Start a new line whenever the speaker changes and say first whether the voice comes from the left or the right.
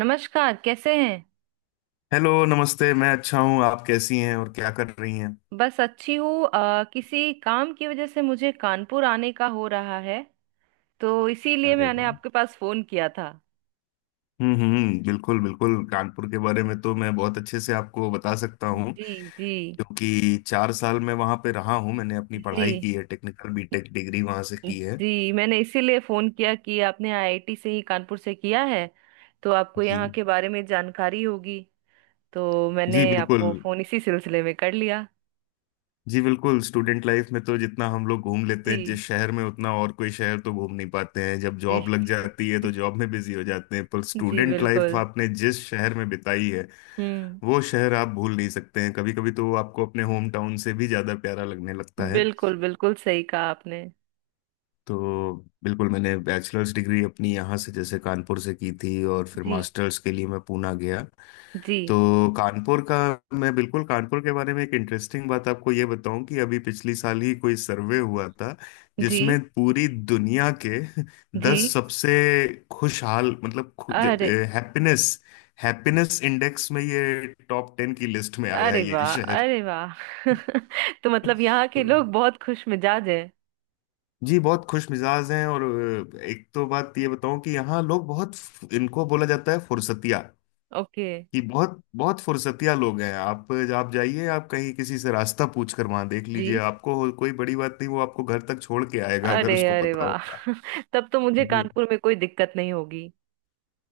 right: नमस्कार, कैसे हैं।
left: हेलो, नमस्ते। मैं अच्छा हूँ। आप कैसी हैं और क्या कर रही हैं?
right: बस अच्छी हूँ। किसी काम की वजह से मुझे कानपुर आने का हो रहा है, तो इसीलिए
left: अरे
right: मैंने
left: वाह।
right: आपके पास फोन किया था।
left: हम्म, बिल्कुल बिल्कुल, कानपुर के बारे में तो मैं बहुत अच्छे से आपको बता सकता हूँ,
right: जी जी।
left: क्योंकि 4 साल मैं वहाँ पे रहा हूँ। मैंने अपनी पढ़ाई
right: जी
left: की है, टेक्निकल बीटेक डिग्री वहाँ से की है।
right: जी, मैंने इसीलिए फोन किया कि आपने आईआईटी से ही, कानपुर से किया है, तो आपको
left: जी
right: यहाँ के बारे में जानकारी होगी। तो
left: जी
right: मैंने
left: बिल्कुल।
right: आपको फोन इसी सिलसिले में कर लिया।
left: जी बिल्कुल, स्टूडेंट लाइफ में तो जितना हम लोग घूम लेते हैं
right: जी।
left: जिस शहर में, उतना और कोई शहर तो घूम नहीं पाते हैं। जब
right: जी।
left: जॉब लग जाती है तो जॉब में बिजी हो जाते हैं, पर
right: जी
left: स्टूडेंट लाइफ
right: बिल्कुल।
left: आपने जिस शहर में बिताई है,
right: हम्म।
left: वो शहर आप भूल नहीं सकते हैं। कभी कभी तो वो आपको अपने होम टाउन से भी ज्यादा प्यारा लगने लगता है।
right: बिल्कुल बिल्कुल सही कहा आपने।
left: तो बिल्कुल, मैंने बैचलर्स डिग्री अपनी यहाँ से, जैसे कानपुर से की थी, और फिर
right: जी।
left: मास्टर्स के लिए मैं पूना गया।
right: जी।
left: तो कानपुर का, मैं बिल्कुल कानपुर के बारे में एक इंटरेस्टिंग बात आपको ये बताऊं कि अभी पिछली साल ही कोई सर्वे हुआ था
right: जी।
left: जिसमें पूरी दुनिया के
right: जी।
left: 10 सबसे खुशहाल, मतलब
right: अरे,
left: हैप्पीनेस, हैप्पीनेस इंडेक्स में ये टॉप 10 की लिस्ट में आया
right: अरे
left: है ये
right: वाह,
left: शहर।
right: अरे वाह। तो मतलब यहाँ के
left: तो
right: लोग बहुत खुश मिजाज हैं।
left: जी, बहुत खुश मिजाज हैं, और एक तो बात ये बताऊं कि यहाँ लोग बहुत, इनको बोला जाता है फुर्सतिया,
right: ओके।
left: कि बहुत बहुत फुर्सतिया लोग हैं। आप जाइए, आप कहीं किसी से रास्ता पूछ कर वहां देख
right: जी।
left: लीजिए, आपको कोई बड़ी बात नहीं, वो आपको घर तक छोड़ के आएगा अगर
right: अरे,
left: उसको
right: अरे
left: पता
right: वाह।
left: होगा।
right: तब तो मुझे
left: जी
right: कानपुर में कोई दिक्कत नहीं होगी।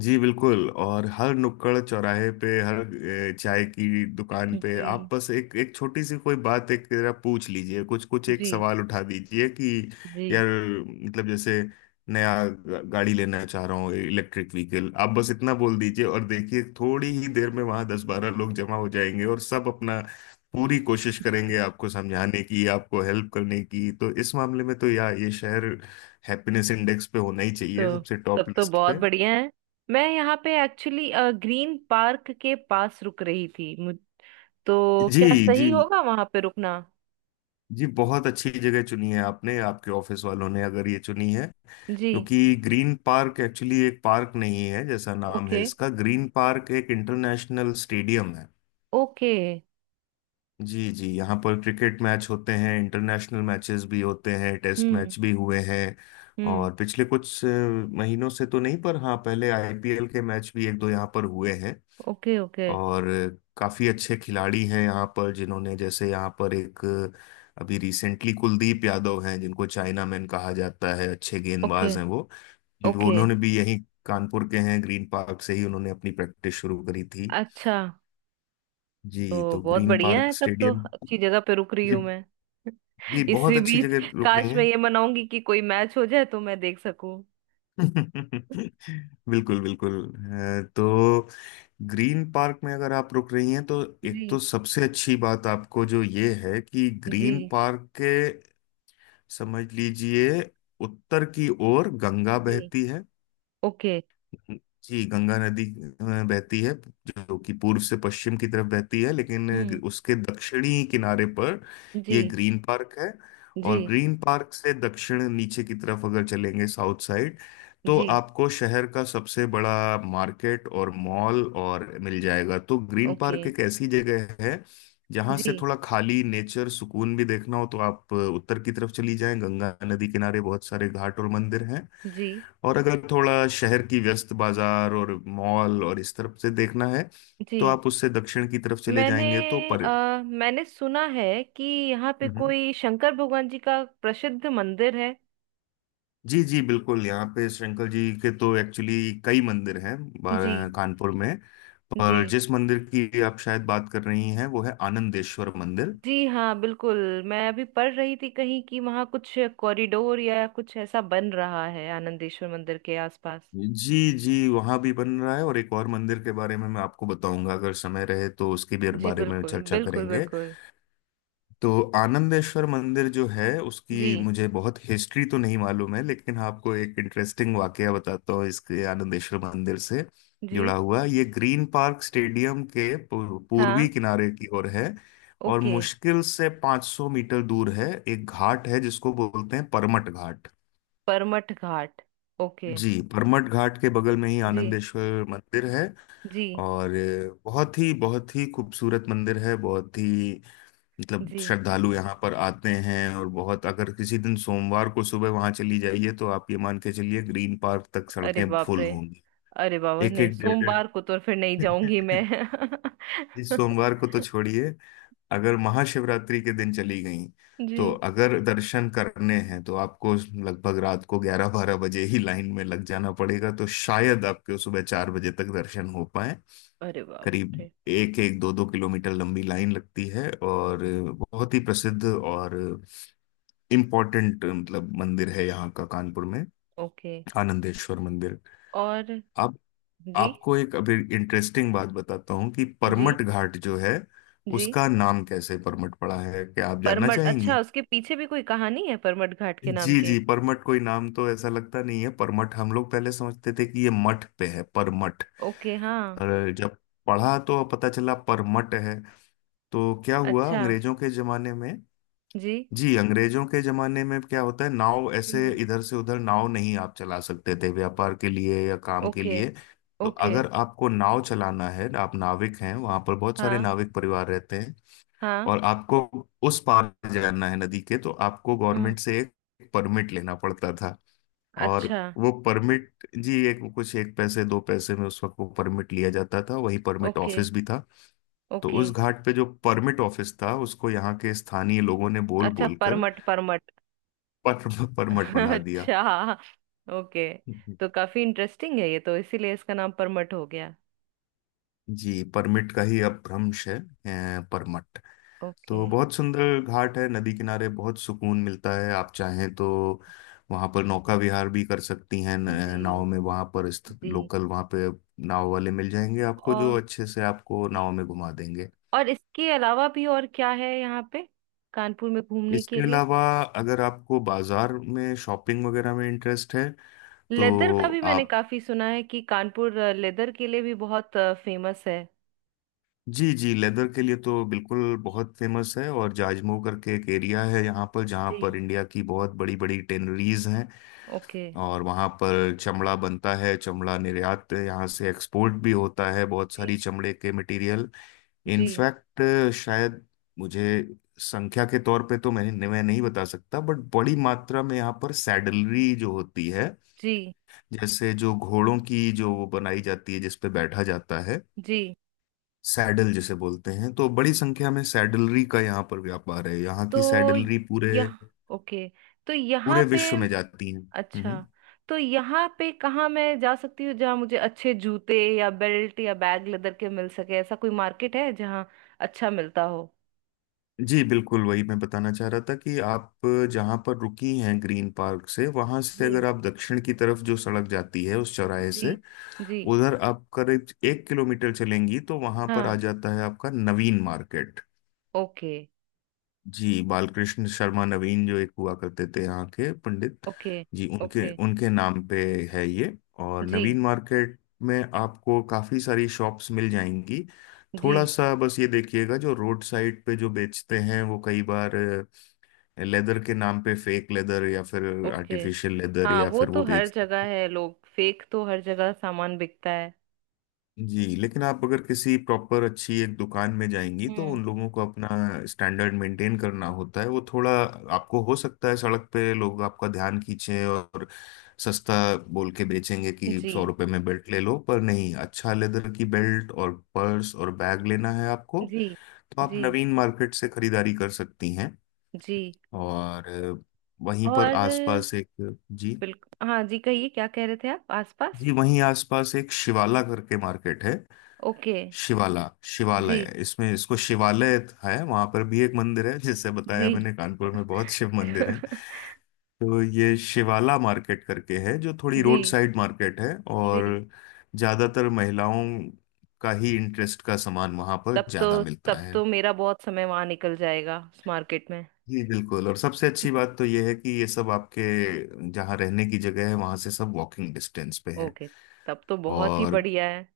left: जी बिल्कुल। और हर नुक्कड़ चौराहे पे, हर चाय की दुकान पे, आप
right: जी।
left: बस एक एक छोटी सी कोई बात, एक जरा पूछ लीजिए, कुछ कुछ एक
right: जी।
left: सवाल उठा दीजिए कि
right: जी।
left: यार, मतलब जैसे, नया गाड़ी लेना चाह रहा हूँ इलेक्ट्रिक व्हीकल, आप बस इतना बोल दीजिए और देखिए थोड़ी ही देर में वहां 10-12 लोग जमा हो जाएंगे और सब अपना पूरी कोशिश करेंगे आपको समझाने की, आपको हेल्प करने की। तो इस मामले में तो यार, ये शहर हैप्पीनेस इंडेक्स पे होना ही चाहिए
right: तो
left: सबसे
right: तब
left: टॉप
right: तो
left: लिस्ट।
right: बहुत बढ़िया है। मैं यहाँ पे एक्चुअली ग्रीन पार्क के पास रुक रही थी, मुझ, तो
left: जी
right: क्या
left: जी
right: सही होगा वहां पे रुकना।
left: जी, बहुत अच्छी जगह चुनी है आपने, आपके ऑफिस वालों ने अगर ये चुनी है,
right: जी।
left: क्योंकि ग्रीन पार्क एक्चुअली एक पार्क नहीं है जैसा नाम है
right: ओके।
left: इसका, ग्रीन पार्क एक इंटरनेशनल स्टेडियम है।
right: ओके।
left: जी जी, यहाँ पर क्रिकेट मैच होते हैं, इंटरनेशनल मैचेस भी होते हैं, टेस्ट
right: हम्म।
left: मैच भी हुए हैं।
right: हम्म।
left: और पिछले कुछ महीनों से तो नहीं, पर हाँ पहले आईपीएल के मैच भी 1-2 यहाँ पर हुए हैं।
right: ओके। ओके।
left: और काफ़ी अच्छे खिलाड़ी हैं यहाँ पर, जिन्होंने जैसे यहाँ पर एक, अभी रिसेंटली कुलदीप यादव हैं, जिनको चाइना मैन कहा जाता है, अच्छे
right: ओके।
left: गेंदबाज हैं वो। वो
right: ओके।
left: उन्होंने भी यहीं, कानपुर के हैं, ग्रीन पार्क से ही उन्होंने अपनी प्रैक्टिस शुरू करी थी।
right: अच्छा।
left: जी
right: तो
left: तो
right: बहुत
left: ग्रीन
right: बढ़िया है,
left: पार्क
right: तब तो
left: स्टेडियम।
right: अच्छी जगह पे रुक रही
left: जी
right: हूँ मैं।
left: जी, बहुत
right: इसी
left: अच्छी
right: बीच
left: जगह रुक रही
right: काश
left: हैं।
right: मैं ये मनाऊंगी कि कोई मैच हो जाए तो मैं देख सकूं।
left: बिल्कुल बिल्कुल। तो ग्रीन पार्क में अगर आप रुक रही हैं तो एक तो
right: जी।
left: सबसे अच्छी बात आपको जो ये है कि
right: जी।
left: ग्रीन पार्क के, समझ लीजिए उत्तर की ओर गंगा
right: जी।
left: बहती है।
right: ओके।
left: जी गंगा नदी बहती है, जो कि पूर्व से पश्चिम की तरफ बहती है, लेकिन
right: हम्म।
left: उसके दक्षिणी किनारे पर ये
right: जी।
left: ग्रीन पार्क है।
right: जी।
left: और ग्रीन पार्क से दक्षिण नीचे की तरफ अगर चलेंगे, साउथ साइड, तो
right: जी।
left: आपको शहर का सबसे बड़ा मार्केट और मॉल और मिल जाएगा। तो ग्रीन
right: ओके।
left: पार्क एक ऐसी जगह है जहां से
right: जी।
left: थोड़ा खाली नेचर सुकून भी देखना हो तो आप उत्तर की तरफ चली जाएं, गंगा नदी किनारे बहुत सारे घाट और मंदिर हैं।
right: जी।
left: और अगर थोड़ा शहर की व्यस्त बाजार और मॉल और इस तरफ से देखना है
right: जी
left: तो आप उससे दक्षिण की तरफ चले
right: मैंने,
left: जाएंगे तो पर।
right: मैंने सुना है कि यहाँ पे
left: हम्म।
right: कोई शंकर भगवान जी का प्रसिद्ध मंदिर है।
left: जी जी बिल्कुल, यहाँ पे शंकर जी के तो एक्चुअली कई मंदिर हैं
right: जी।
left: कानपुर में,
right: जी।
left: पर जिस मंदिर की आप शायद बात कर रही हैं वो है आनंदेश्वर मंदिर।
right: जी हाँ बिल्कुल। मैं अभी पढ़ रही थी कहीं कि वहाँ कुछ कॉरिडोर या कुछ ऐसा बन रहा है आनंदेश्वर मंदिर के आसपास।
left: जी जी, वहाँ भी बन रहा है, और एक और मंदिर के बारे में मैं आपको बताऊंगा, अगर समय रहे तो उसके भी
right: जी
left: बारे में
right: बिल्कुल
left: चर्चा
right: बिल्कुल
left: करेंगे।
right: बिल्कुल।
left: तो आनंदेश्वर मंदिर जो है
right: जी।
left: उसकी मुझे बहुत हिस्ट्री तो नहीं मालूम है, लेकिन हाँ, आपको एक इंटरेस्टिंग वाकया बताता हूँ इसके आनंदेश्वर मंदिर से
right: जी
left: जुड़ा हुआ। ये ग्रीन पार्क स्टेडियम के
right: हाँ।
left: पूर्वी किनारे की ओर है, और
right: ओके।
left: मुश्किल से 500 मीटर दूर है। एक घाट है जिसको बोलते हैं परमट घाट।
right: परमठ घाट। ओके।
left: जी परमट घाट के बगल में ही
right: जी।
left: आनंदेश्वर मंदिर है।
right: जी।
left: और बहुत ही खूबसूरत मंदिर है, बहुत ही, मतलब
right: जी।
left: श्रद्धालु यहाँ पर आते हैं, और बहुत, अगर किसी दिन सोमवार को सुबह वहां चली जाइए तो आप ये मान के चलिए ग्रीन पार्क तक
right: अरे
left: सड़कें
right: बाप
left: फुल
right: रे।
left: होंगी।
right: अरे बाबा,
left: एक
right: नहीं,
left: एक डेढ़
right: सोमवार को तो फिर नहीं जाऊंगी
left: डेढ़,
right: मैं।
left: इस सोमवार को तो छोड़िए, अगर महाशिवरात्रि के दिन चली गई
right: जी।
left: तो, अगर दर्शन करने हैं, तो आपको लगभग रात को 11-12 बजे ही लाइन में लग जाना पड़ेगा, तो शायद आपके सुबह 4 बजे तक दर्शन हो पाए।
right: अरे बाप
left: करीब
right: रे।
left: एक एक दो दो किलोमीटर लंबी लाइन लगती है, और बहुत ही प्रसिद्ध और इम्पोर्टेंट, मतलब मंदिर है यहाँ का कानपुर में,
right: ओके।
left: आनंदेश्वर मंदिर।
right: और
left: आप,
right: जी।
left: आपको एक अभी इंटरेस्टिंग बात बताता हूँ कि
right: जी।
left: परमट घाट जो है,
right: जी।
left: उसका नाम कैसे परमट पड़ा है, क्या आप जानना
right: परमट, अच्छा,
left: चाहेंगी?
right: उसके पीछे भी कोई कहानी है परमट घाट के नाम
left: जी
right: के।
left: जी, परमठ कोई नाम तो ऐसा लगता नहीं है। परमठ हम लोग पहले समझते थे कि ये मठ पे है परमठ,
right: ओके हाँ।
left: पर जब पढ़ा तो पता चला परमठ है। तो क्या हुआ
right: अच्छा।
left: अंग्रेजों के जमाने में,
right: जी।
left: जी अंग्रेजों के जमाने में क्या होता है, नाव ऐसे
right: हम्म।
left: इधर से उधर नाव नहीं आप चला सकते थे व्यापार के लिए या काम के
right: ओके।
left: लिए। तो
right: ओके।
left: अगर आपको नाव चलाना है, आप नाविक हैं, वहां पर बहुत सारे
right: हाँ।
left: नाविक परिवार रहते हैं,
right: हाँ।
left: और आपको उस पार जाना है नदी के, तो आपको
right: हम्म।
left: गवर्नमेंट से एक परमिट लेना पड़ता था। और
right: अच्छा।
left: वो परमिट जी एक कुछ एक पैसे दो पैसे में उस वक्त वो परमिट लिया जाता था, वही परमिट
right: ओके।
left: ऑफिस भी था। तो
right: ओके।
left: उस घाट पे जो परमिट ऑफिस था उसको यहाँ के स्थानीय लोगों ने बोल
right: अच्छा
left: बोल कर
right: परमट, परमट।
left: परमट बना दिया।
right: अच्छा। ओके। तो काफी इंटरेस्टिंग है ये, तो इसीलिए इसका नाम परमट हो गया।
left: जी परमिट का ही अब भ्रंश है परमट।
right: ओके।
left: तो बहुत सुंदर घाट है, नदी किनारे बहुत सुकून मिलता है। आप चाहें तो वहाँ पर नौका विहार भी कर सकती हैं,
right: जी।
left: नाव में, वहाँ पर स्थित
right: जी।
left: लोकल वहाँ पे नाव वाले मिल जाएंगे आपको, जो
right: और
left: अच्छे से आपको
right: जी।
left: नाव में घुमा देंगे।
right: और इसके अलावा भी और क्या है यहाँ पे, कानपुर में घूमने के
left: इसके
right: लिए।
left: अलावा अगर आपको बाजार में शॉपिंग वगैरह में इंटरेस्ट है
right: लेदर का भी
left: तो
right: मैंने
left: आप,
right: काफी सुना है कि कानपुर लेदर के लिए भी बहुत फेमस है।
left: जी जी लेदर के लिए तो बिल्कुल बहुत फेमस है, और जाजमऊ करके एक एरिया है यहाँ पर, जहाँ
right: जी।
left: पर इंडिया की बहुत बड़ी बड़ी टेनरीज हैं।
right: ओके।
left: और वहाँ पर चमड़ा बनता है, चमड़ा निर्यात, यहाँ से एक्सपोर्ट भी होता है बहुत
right: जी।
left: सारी चमड़े के मटेरियल।
right: जी।
left: इनफैक्ट शायद, मुझे संख्या के तौर पे तो मैं नहीं बता सकता, बट बड़ी मात्रा में यहाँ पर सैडलरी जो होती है,
right: जी।
left: जैसे जो घोड़ों की जो वो बनाई जाती है जिस पे बैठा जाता है,
right: जी
left: सैडल जिसे बोलते हैं, तो बड़ी संख्या में सैडलरी का यहाँ पर व्यापार है। यहाँ की
right: तो
left: सैडलरी पूरे
right: यह, ओके, तो यहाँ
left: पूरे
right: पे,
left: विश्व में जाती हैं।
right: अच्छा,
left: हम्म।
right: तो यहाँ पे कहाँ मैं जा सकती हूँ जहाँ मुझे अच्छे जूते या बेल्ट या बैग लेदर के मिल सके, ऐसा कोई मार्केट है जहाँ अच्छा मिलता हो।
left: जी बिल्कुल, वही मैं बताना चाह रहा था कि आप जहाँ पर रुकी हैं ग्रीन पार्क से, वहां से
right: जी।
left: अगर आप दक्षिण की तरफ जो सड़क जाती है उस चौराहे
right: जी।
left: से
right: जी
left: उधर आप करीब 1 किलोमीटर चलेंगी तो वहां पर आ
right: हाँ।
left: जाता है आपका नवीन मार्केट।
right: ओके।
left: जी बालकृष्ण शर्मा नवीन, जो एक हुआ करते थे यहाँ के पंडित,
right: ओके।
left: जी उनके
right: ओके।
left: उनके नाम पे है ये। और
right: जी।
left: नवीन मार्केट में आपको काफ़ी सारी शॉप्स मिल जाएंगी।
right: जी।
left: थोड़ा सा बस ये देखिएगा जो रोड साइड पे जो बेचते हैं वो कई बार लेदर के नाम पे फेक लेदर या फिर
right: ओके।
left: आर्टिफिशियल लेदर
right: हाँ
left: या
right: वो
left: फिर
right: तो
left: वो
right: हर
left: बेचते
right: जगह
left: हैं।
right: है, लोग फेक तो हर जगह सामान बिकता है।
left: जी लेकिन आप अगर किसी प्रॉपर अच्छी एक दुकान में जाएंगी तो
right: हम्म।
left: उन लोगों को अपना स्टैंडर्ड मेंटेन करना होता है, वो थोड़ा। आपको हो सकता है सड़क पे लोग आपका ध्यान खींचे और सस्ता बोल के बेचेंगे कि
right: जी।
left: 100 रुपए में बेल्ट ले लो, पर नहीं, अच्छा लेदर की बेल्ट और पर्स और बैग लेना है आपको
right: जी।
left: तो आप
right: जी।
left: नवीन मार्केट से खरीदारी कर सकती हैं।
right: जी।
left: और वहीं पर
right: और
left: आसपास एक, जी
right: बिल्कुल हाँ जी, कहिए क्या कह रहे थे आप, आसपास।
left: जी वहीं आसपास एक शिवाला करके मार्केट है।
right: ओके।
left: शिवाला,
right: जी।
left: शिवालय, इसमें इसको शिवालय है, वहां पर भी एक मंदिर है, जैसे बताया
right: जी।
left: मैंने कानपुर में बहुत शिव मंदिर है। तो ये शिवाला मार्केट करके है जो थोड़ी
right: जी।
left: रोड साइड मार्केट है, और
right: जी।
left: ज्यादातर महिलाओं का ही इंटरेस्ट का सामान वहां पर
right: तब तो,
left: ज्यादा मिलता
right: तब
left: है।
right: तो मेरा बहुत समय वहां निकल जाएगा उस मार्केट में।
left: जी बिल्कुल, और सबसे अच्छी बात तो ये है कि ये सब आपके जहाँ रहने की जगह है वहां से सब वॉकिंग डिस्टेंस पे है।
right: ओके। तब तो बहुत ही
left: और
right: बढ़िया है।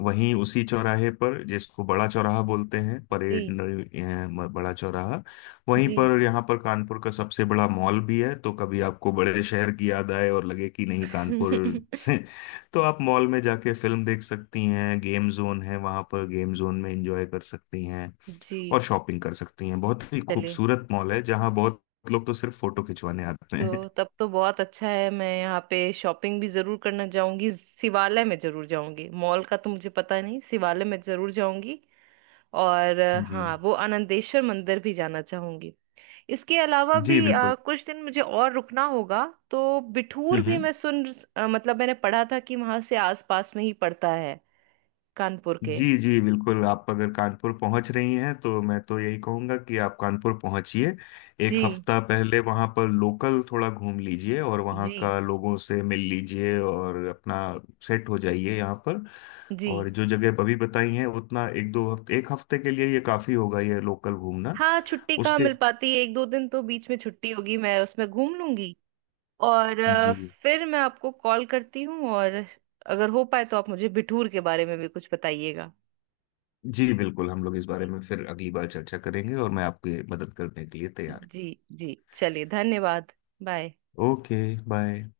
left: वहीं उसी चौराहे पर जिसको बड़ा चौराहा बोलते हैं, परेड
right: जी।
left: बड़ा चौराहा, वहीं
right: जी।
left: पर यहाँ पर कानपुर का सबसे बड़ा मॉल भी है। तो कभी आपको बड़े शहर की याद आए और लगे कि नहीं, कानपुर से, तो आप मॉल में जाके फिल्म देख सकती हैं, गेम जोन है वहाँ पर, गेम जोन में एंजॉय कर सकती हैं
right: जी,
left: और शॉपिंग कर सकती हैं। बहुत ही
right: चलिए।
left: खूबसूरत मॉल है जहाँ बहुत लोग तो सिर्फ फोटो खिंचवाने आते हैं।
right: तो तब तो बहुत अच्छा है, मैं यहाँ पे शॉपिंग भी जरूर करना जाऊंगी। शिवालय में जरूर जाऊंगी, मॉल का तो मुझे पता नहीं, शिवालय में जरूर जाऊंगी। और
left: जी
right: हाँ, वो आनंदेश्वर मंदिर भी जाना चाहूंगी। इसके अलावा
left: जी
right: भी
left: बिल्कुल।
right: कुछ दिन मुझे और रुकना होगा। तो बिठूर भी
left: हम्म।
right: मैं सुन, मतलब मैंने पढ़ा था कि वहां से आसपास में ही पड़ता है, कानपुर के।
left: जी जी बिल्कुल, आप अगर कानपुर पहुंच रही हैं तो मैं तो यही कहूंगा कि आप कानपुर पहुंचिए एक
right: जी।
left: हफ्ता पहले, वहां पर लोकल थोड़ा घूम लीजिए, और वहां
right: जी।
left: का लोगों से मिल लीजिए और अपना सेट हो जाइए यहाँ पर।
right: जी
left: और जो जगह अभी बताई हैं, उतना 1-2 हफ्ते, 1 हफ्ते के लिए ये काफी होगा ये लोकल घूमना।
right: हाँ, छुट्टी कहाँ
left: उसके,
right: मिल पाती है, एक दो दिन तो बीच में छुट्टी होगी मैं उसमें घूम लूंगी। और
left: जी
right: फिर मैं आपको कॉल करती हूँ, और अगर हो पाए तो आप मुझे बिठूर के बारे में भी कुछ बताइएगा।
left: जी बिल्कुल, हम लोग इस बारे
right: जी।
left: में फिर अगली बार चर्चा करेंगे, और मैं आपकी मदद करने के लिए तैयार
right: जी। जी चलिए, धन्यवाद। बाय।
left: हूँ। Okay, bye.